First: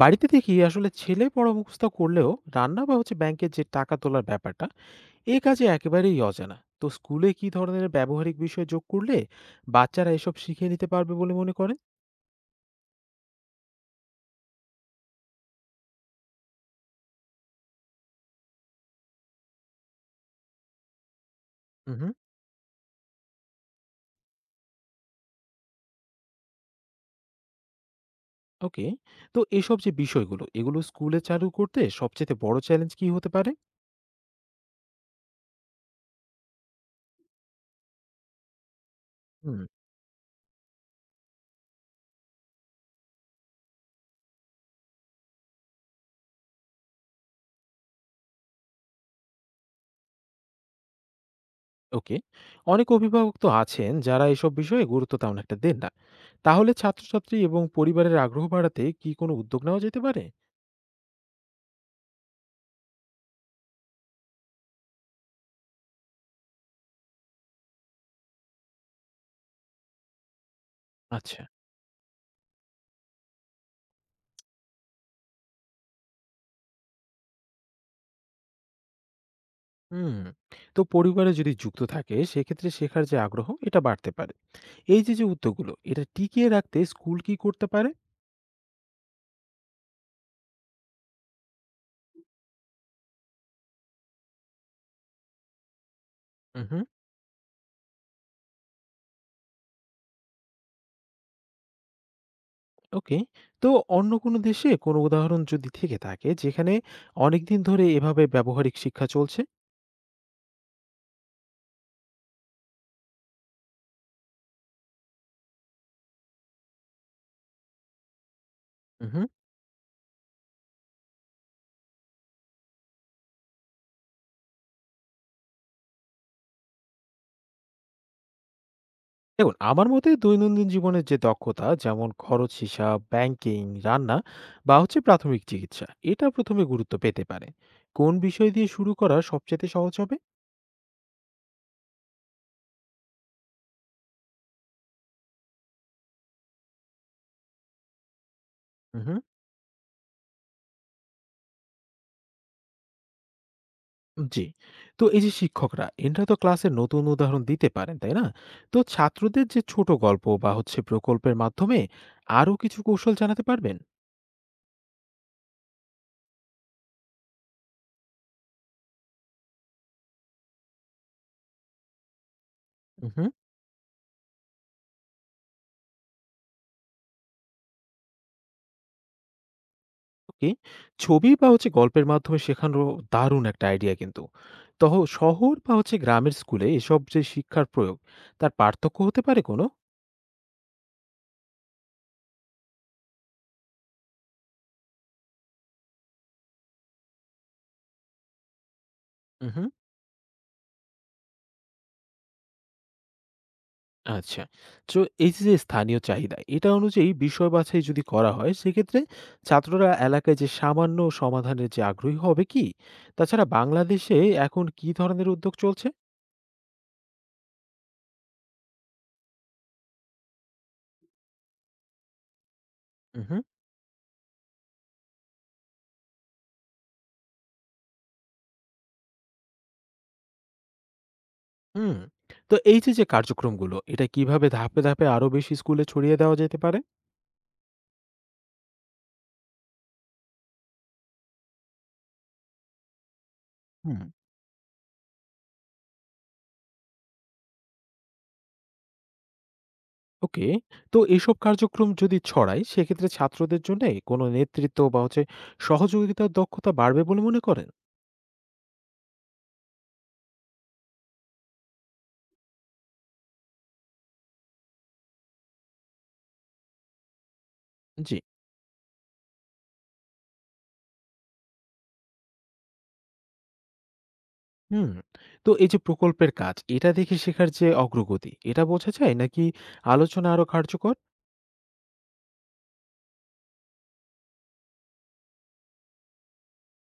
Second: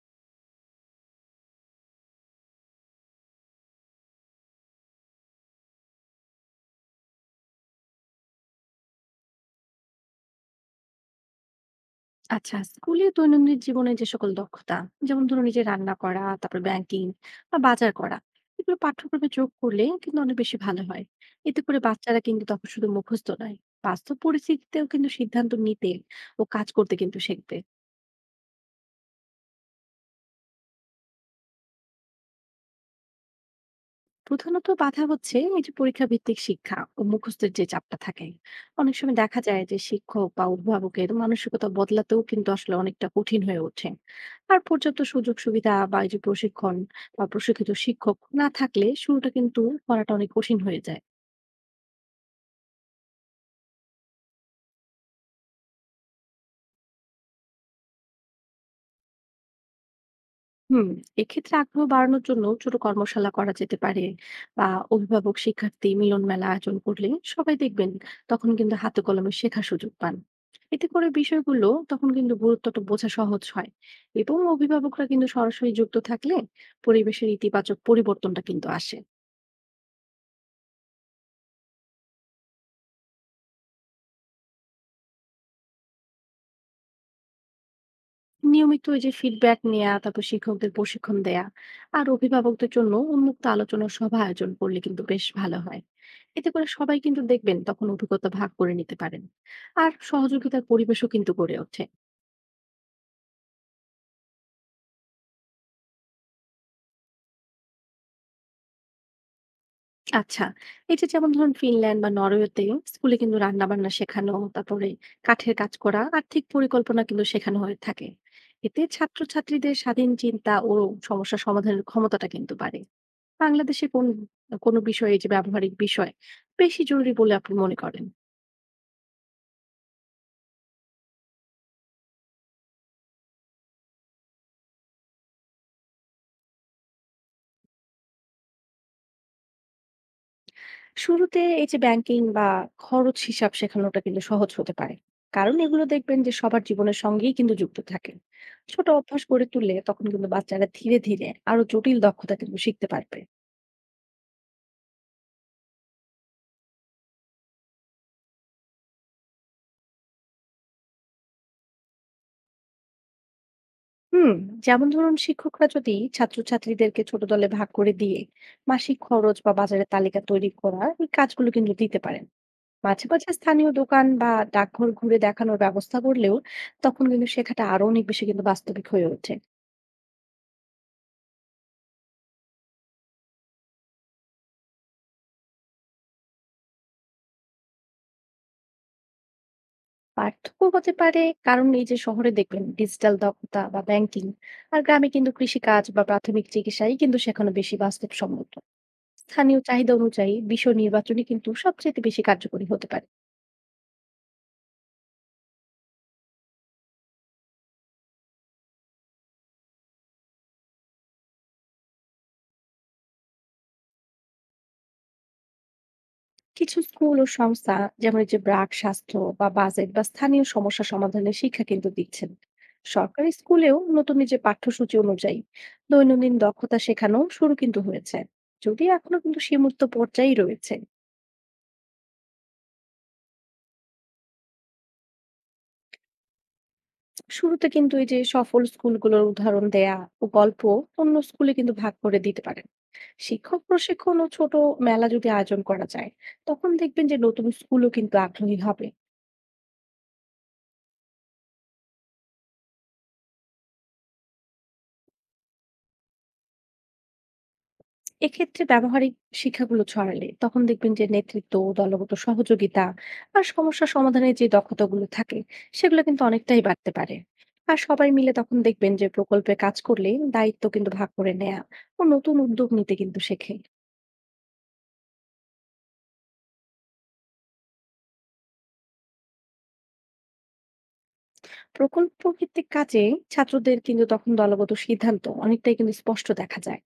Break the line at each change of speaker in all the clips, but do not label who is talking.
বাড়িতে দেখি আসলে ছেলে বড় মুখস্থ করলেও রান্না বা হচ্ছে ব্যাংকের যে টাকা তোলার ব্যাপারটা এ কাজে একেবারেই অজানা। তো স্কুলে কি ধরনের ব্যবহারিক বিষয় যোগ করলে বাচ্চারা এসব শিখে নিতে পারবে বলে মনে করেন?
আচ্ছা, স্কুলে দৈনন্দিন জীবনে যে সকল দক্ষতা, যেমন ধরুন এই যে রান্না করা, তারপর ব্যাংকিং বা বাজার করা, এগুলো পাঠ্যক্রমে যোগ করলে কিন্তু অনেক বেশি ভালো হয়। এতে করে
হুম।
বাচ্চারা কিন্তু তখন শুধু মুখস্থ নয়, বাস্তব পরিস্থিতিতেও কিন্তু সিদ্ধান্ত নিতে ও কাজ করতে কিন্তু শিখবে।
ওকে। তো এসব যে বিষয়গুলো এগুলো স্কুলে চালু করতে সবচেয়ে বড় চ্যালেঞ্জ কি হতে পারে?
প্রধানত বাধা হচ্ছে এই যে পরীক্ষা ভিত্তিক শিক্ষা ও মুখস্থের যে চাপটা থাকে। অনেক সময় দেখা
হুম।
যায় যে শিক্ষক বা অভিভাবকের মানসিকতা বদলাতেও কিন্তু আসলে অনেকটা কঠিন হয়ে ওঠে। আর পর্যাপ্ত সুযোগ সুবিধা বা এই যে প্রশিক্ষণ বা প্রশিক্ষিত শিক্ষক না থাকলে শুরুটা কিন্তু করাটা অনেক কঠিন হয়ে যায়।
ওকে। অনেক অভিভাবক তো আছেন যারা এসব বিষয়ে গুরুত্ব তেমন একটা দেন না। তাহলে ছাত্রছাত্রী এবং পরিবারের আগ্রহ বাড়াতে কি কোনো উদ্যোগ নেওয়া যেতে পারে?
হুম। এক্ষেত্রে আগ্রহ বাড়ানোর জন্য ছোট কর্মশালা করা যেতে পারে, বা অভিভাবক শিক্ষার্থী মিলন মেলা আয়োজন করলে সবাই দেখবেন তখন কিন্তু হাতে কলমে শেখার সুযোগ পান। এতে করে
আচ্ছা।
বিষয়গুলো তখন কিন্তু গুরুত্বটা বোঝা সহজ হয়, এবং অভিভাবকরা কিন্তু সরাসরি যুক্ত থাকলে পরিবেশের ইতিবাচক পরিবর্তনটা কিন্তু আসে।
হুম। তো পরিবারে যদি যুক্ত থাকে সেক্ষেত্রে শেখার যে আগ্রহ এটা বাড়তে পারে। এই যে যে উদ্যোগগুলো এটা টিকিয়ে রাখতে স্কুল কি করতে পারে?
নিয়মিত ওই যে ফিডব্যাক নেওয়া, তারপর শিক্ষকদের প্রশিক্ষণ দেয়া, আর অভিভাবকদের জন্য উন্মুক্ত আলোচনা সভা আয়োজন করলে কিন্তু বেশ ভালো হয়। এতে করে
হুম।
সবাই কিন্তু দেখবেন তখন অভিজ্ঞতা ভাগ করে নিতে পারেন, আর সহযোগিতার পরিবেশও কিন্তু গড়ে ওঠে।
ওকে। তো অন্য কোনো দেশে কোনো উদাহরণ যদি থেকে থাকে যেখানে অনেকদিন ধরে এভাবে ব্যবহারিক শিক্ষা চলছে?
আচ্ছা, এই যে যেমন ধরুন ফিনল্যান্ড বা নরওয়েতে স্কুলে কিন্তু রান্না বান্না শেখানো, তারপরে কাঠের কাজ করা, আর্থিক পরিকল্পনা কিন্তু শেখানো হয়ে থাকে। এতে
হুম।
ছাত্রছাত্রীদের স্বাধীন চিন্তা ও সমস্যা সমাধানের ক্ষমতাটা কিন্তু বাড়ে। বাংলাদেশে কোনো বিষয়ে এই যে ব্যবহারিক বিষয় বেশি জরুরি বলে আপনি মনে করেন?
দেখুন আমার মতে দৈনন্দিন জীবনের যে দক্ষতা, যেমন খরচ হিসাব, ব্যাংকিং, রান্না বা হচ্ছে প্রাথমিক চিকিৎসা, এটা প্রথমে গুরুত্ব পেতে পারে। কোন বিষয় দিয়ে শুরু করা সবচেয়ে সহজ হবে?
শুরুতে এই যে ব্যাংকিং বা খরচ হিসাব শেখানোটা কিন্তু সহজ হতে পারে, কারণ এগুলো দেখবেন যে সবার জীবনের সঙ্গেই কিন্তু যুক্ত থাকে। ছোট
হুম।
অভ্যাস গড়ে তুললে তখন কিন্তু বাচ্চারা ধীরে ধীরে আরো জটিল দক্ষতা কিন্তু শিখতে পারবে।
জি। তো এই যে শিক্ষকরা, এনারা তো ক্লাসে নতুন উদাহরণ দিতে পারেন, তাই না? তো ছাত্রদের যে ছোট গল্প বা হচ্ছে প্রকল্পের মাধ্যমে আরো কিছু কৌশল জানাতে পারবেন?
হুম। যেমন ধরুন শিক্ষকরা যদি ছাত্রছাত্রীদেরকে ছোট দলে ভাগ করে দিয়ে মাসিক খরচ বা বাজারের তালিকা তৈরি করার এই কাজগুলো কিন্তু দিতে পারে। মাঝে মাঝে
উহুম।
স্থানীয় দোকান বা ডাকঘর ঘুরে দেখানোর ব্যবস্থা করলেও তখন কিন্তু শেখাটা আরো অনেক বেশি কিন্তু বাস্তবিক হয়ে ওঠে।
ওকে। ছবি বা হচ্ছে গল্পের মাধ্যমে শেখানোর দারুণ একটা আইডিয়া কিন্তু। তহ শহর বা হচ্ছে গ্রামের স্কুলে এসব যে শিক্ষার প্রয়োগ, তার পার্থক্য হতে পারে কোনো?
পার্থক্য হতে পারে, কারণ এই যে শহরে দেখবেন ডিজিটাল দক্ষতা বা ব্যাংকিং, আর গ্রামে কিন্তু কৃষিকাজ বা প্রাথমিক চিকিৎসাই কিন্তু শেখানো বেশি বাস্তবসম্মত। স্থানীয়
উহু।
চাহিদা অনুযায়ী বিষয় নির্বাচনই কিন্তু সবচেয়ে বেশি কার্যকরী হতে পারে।
আচ্ছা। তো এই যে, যে স্থানীয় চাহিদা, এটা অনুযায়ী বিষয় বাছাই যদি করা হয়, সেক্ষেত্রে ছাত্ররা এলাকায় যে সামান্য সমাধানের যে আগ্রহী হবে কি? তাছাড়া বাংলাদেশে এখন কি ধরনের উদ্যোগ চলছে?
কিছু স্কুল ও সংস্থা, যেমন এই যে ব্রাক, স্বাস্থ্য বা বাজেট বা স্থানীয় সমস্যা সমাধানের শিক্ষা কিন্তু দিচ্ছেন। সরকারি
উহু।
স্কুলেও নতুন এই যে পাঠ্যসূচি অনুযায়ী দৈনন্দিন দক্ষতা শেখানো শুরু কিন্তু হয়েছে, যদি এখনো কিন্তু সীমিত পর্যায়েই রয়েছে।
হুম। তো এই যে, যে কার্যক্রমগুলো, এটা কিভাবে ধাপে ধাপে আরো বেশি স্কুলে ছড়িয়ে দেওয়া যেতে পারে?
শুরুতে কিন্তু এই যে সফল স্কুলগুলোর উদাহরণ দেয়া ও গল্প অন্য স্কুলে কিন্তু ভাগ করে দিতে পারেন। শিক্ষক
হুম।
প্রশিক্ষণ ও ছোট মেলা যদি আয়োজন করা যায়, তখন দেখবেন যে নতুন স্কুলও কিন্তু আগ্রহী হবে।
ওকে। তো এসব কার্যক্রম যদি ছড়ায়, সেক্ষেত্রে ছাত্রদের জন্যে কোনো নেতৃত্ব বা হচ্ছে সহযোগিতার দক্ষতা বাড়বে বলে মনে করেন?
এক্ষেত্রে ব্যবহারিক শিক্ষাগুলো ছড়ালে তখন দেখবেন যে নেতৃত্ব, দলগত সহযোগিতা, আর সমস্যা সমাধানের যে দক্ষতাগুলো থাকে সেগুলো কিন্তু অনেকটাই বাড়তে পারে। আর সবাই
জি।
মিলে তখন দেখবেন যে প্রকল্পে কাজ করলে দায়িত্ব কিন্তু ভাগ করে নেয়া ও নতুন উদ্যোগ নিতে কিন্তু শেখে।
হুম। তো এই যে প্রকল্পের কাজ, এটা দেখে শেখার যে অগ্রগতি, এটা বোঝা যায় নাকি আলোচনা আরো কার্যকর?
প্রকল্প ভিত্তিক কাজে ছাত্রদের কিন্তু তখন দলগত সিদ্ধান্ত অনেকটাই কিন্তু স্পষ্ট দেখা যায়।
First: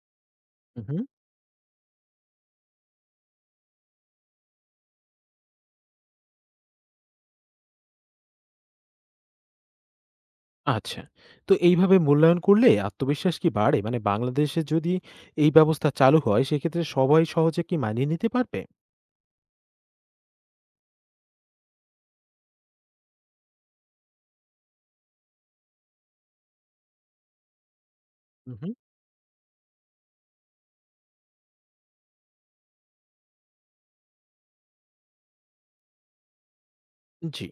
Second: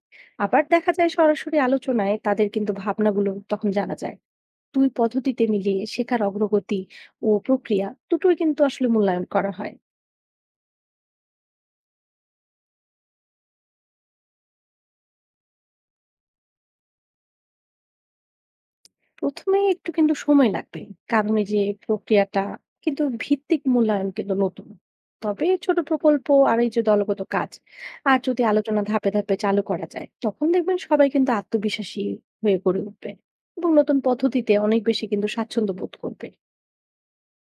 আবার
উম
দেখা
হুম।
যায় সরাসরি আলোচনায় তাদের কিন্তু ভাবনাগুলো তখন জানা যায়। দুই পদ্ধতিতে মিলিয়ে শেখার অগ্রগতি ও প্রক্রিয়া দুটোই কিন্তু আসলে মূল্যায়ন করা হয়।
আচ্ছা। তো এইভাবে মূল্যায়ন করলে আত্মবিশ্বাস কি বাড়ে? মানে বাংলাদেশে যদি এই ব্যবস্থা চালু হয়, সেক্ষেত্রে সবাই সহজে কি মানিয়ে নিতে পারবে?
প্রথমে একটু কিন্তু সময় লাগবে, কারণ এই যে প্রক্রিয়াটা কিন্তু ভিত্তিক মূল্যায়ন কিন্তু নতুন। তবে ছোট প্রকল্প আর এই যে দলগত কাজ আর যদি
উম হুম।
আলোচনা ধাপে ধাপে চালু করা যায়, তখন দেখবেন সবাই কিন্তু আত্মবিশ্বাসী হয়ে গড়ে উঠবে এবং নতুন পদ্ধতিতে অনেক বেশি কিন্তু স্বাচ্ছন্দ্য বোধ করবে।
জি।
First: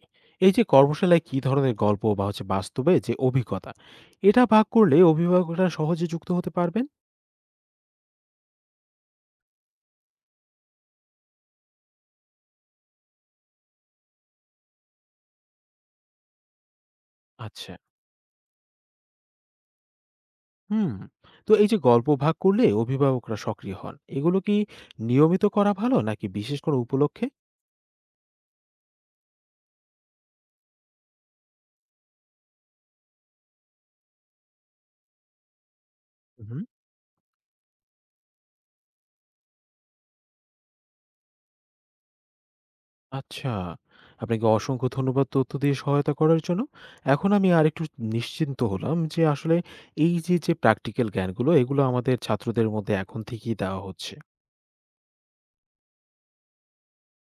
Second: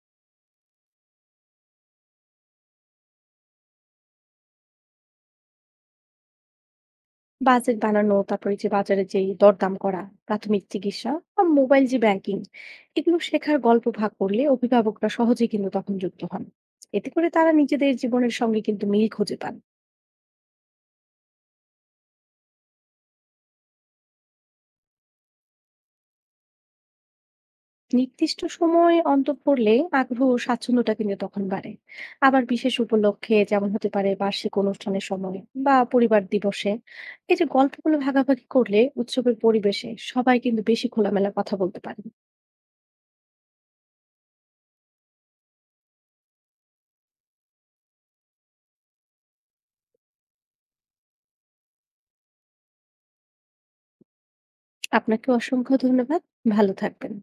এই যে কর্মশালায় কি ধরনের গল্প বা হচ্ছে বাস্তবে যে অভিজ্ঞতা, এটা ভাগ করলে অভিভাবকরা সহজে যুক্ত হতে পারবেন?
বাজেট বানানো, তারপরে যে বাজারে যে দরদাম করা, প্রাথমিক চিকিৎসা বা মোবাইল যে ব্যাংকিং, এগুলো শেখার গল্প ভাগ করলে অভিভাবকরা সহজেই কিন্তু তখন যুক্ত হন। এতে করে তারা
আচ্ছা।
নিজেদের জীবনের সঙ্গে কিন্তু মিল খুঁজে পান।
হুম। তো এই যে গল্প ভাগ করলে অভিভাবকরা সক্রিয় হন, এগুলো কি নিয়মিত করা ভালো নাকি বিশেষ কোনো উপলক্ষে?
নির্দিষ্ট সময় অন্তর পড়লে আগ্রহ ও স্বাচ্ছন্দ্যটা কিন্তু তখন বাড়ে। আবার বিশেষ উপলক্ষে, যেমন হতে পারে বার্ষিক অনুষ্ঠানের সময় বা পরিবার
হুম।
দিবসে, এই যে গল্পগুলো ভাগাভাগি করলে উৎসবের পরিবেশে সবাই কিন্তু বেশি খোলামেলা কথা বলতে পারেন।
আচ্ছা। আপনাকে অসংখ্য ধন্যবাদ তথ্য দিয়ে সহায়তা করার জন্য। এখন আমি আরেকটু নিশ্চিন্ত হলাম যে আসলে এই যে যে প্র্যাকটিক্যাল জ্ঞানগুলো এগুলো আমাদের ছাত্রদের মধ্যে এখন থেকেই দেওয়া হচ্ছে।
আপনাকে অসংখ্য ধন্যবাদ। ভালো থাকবেন।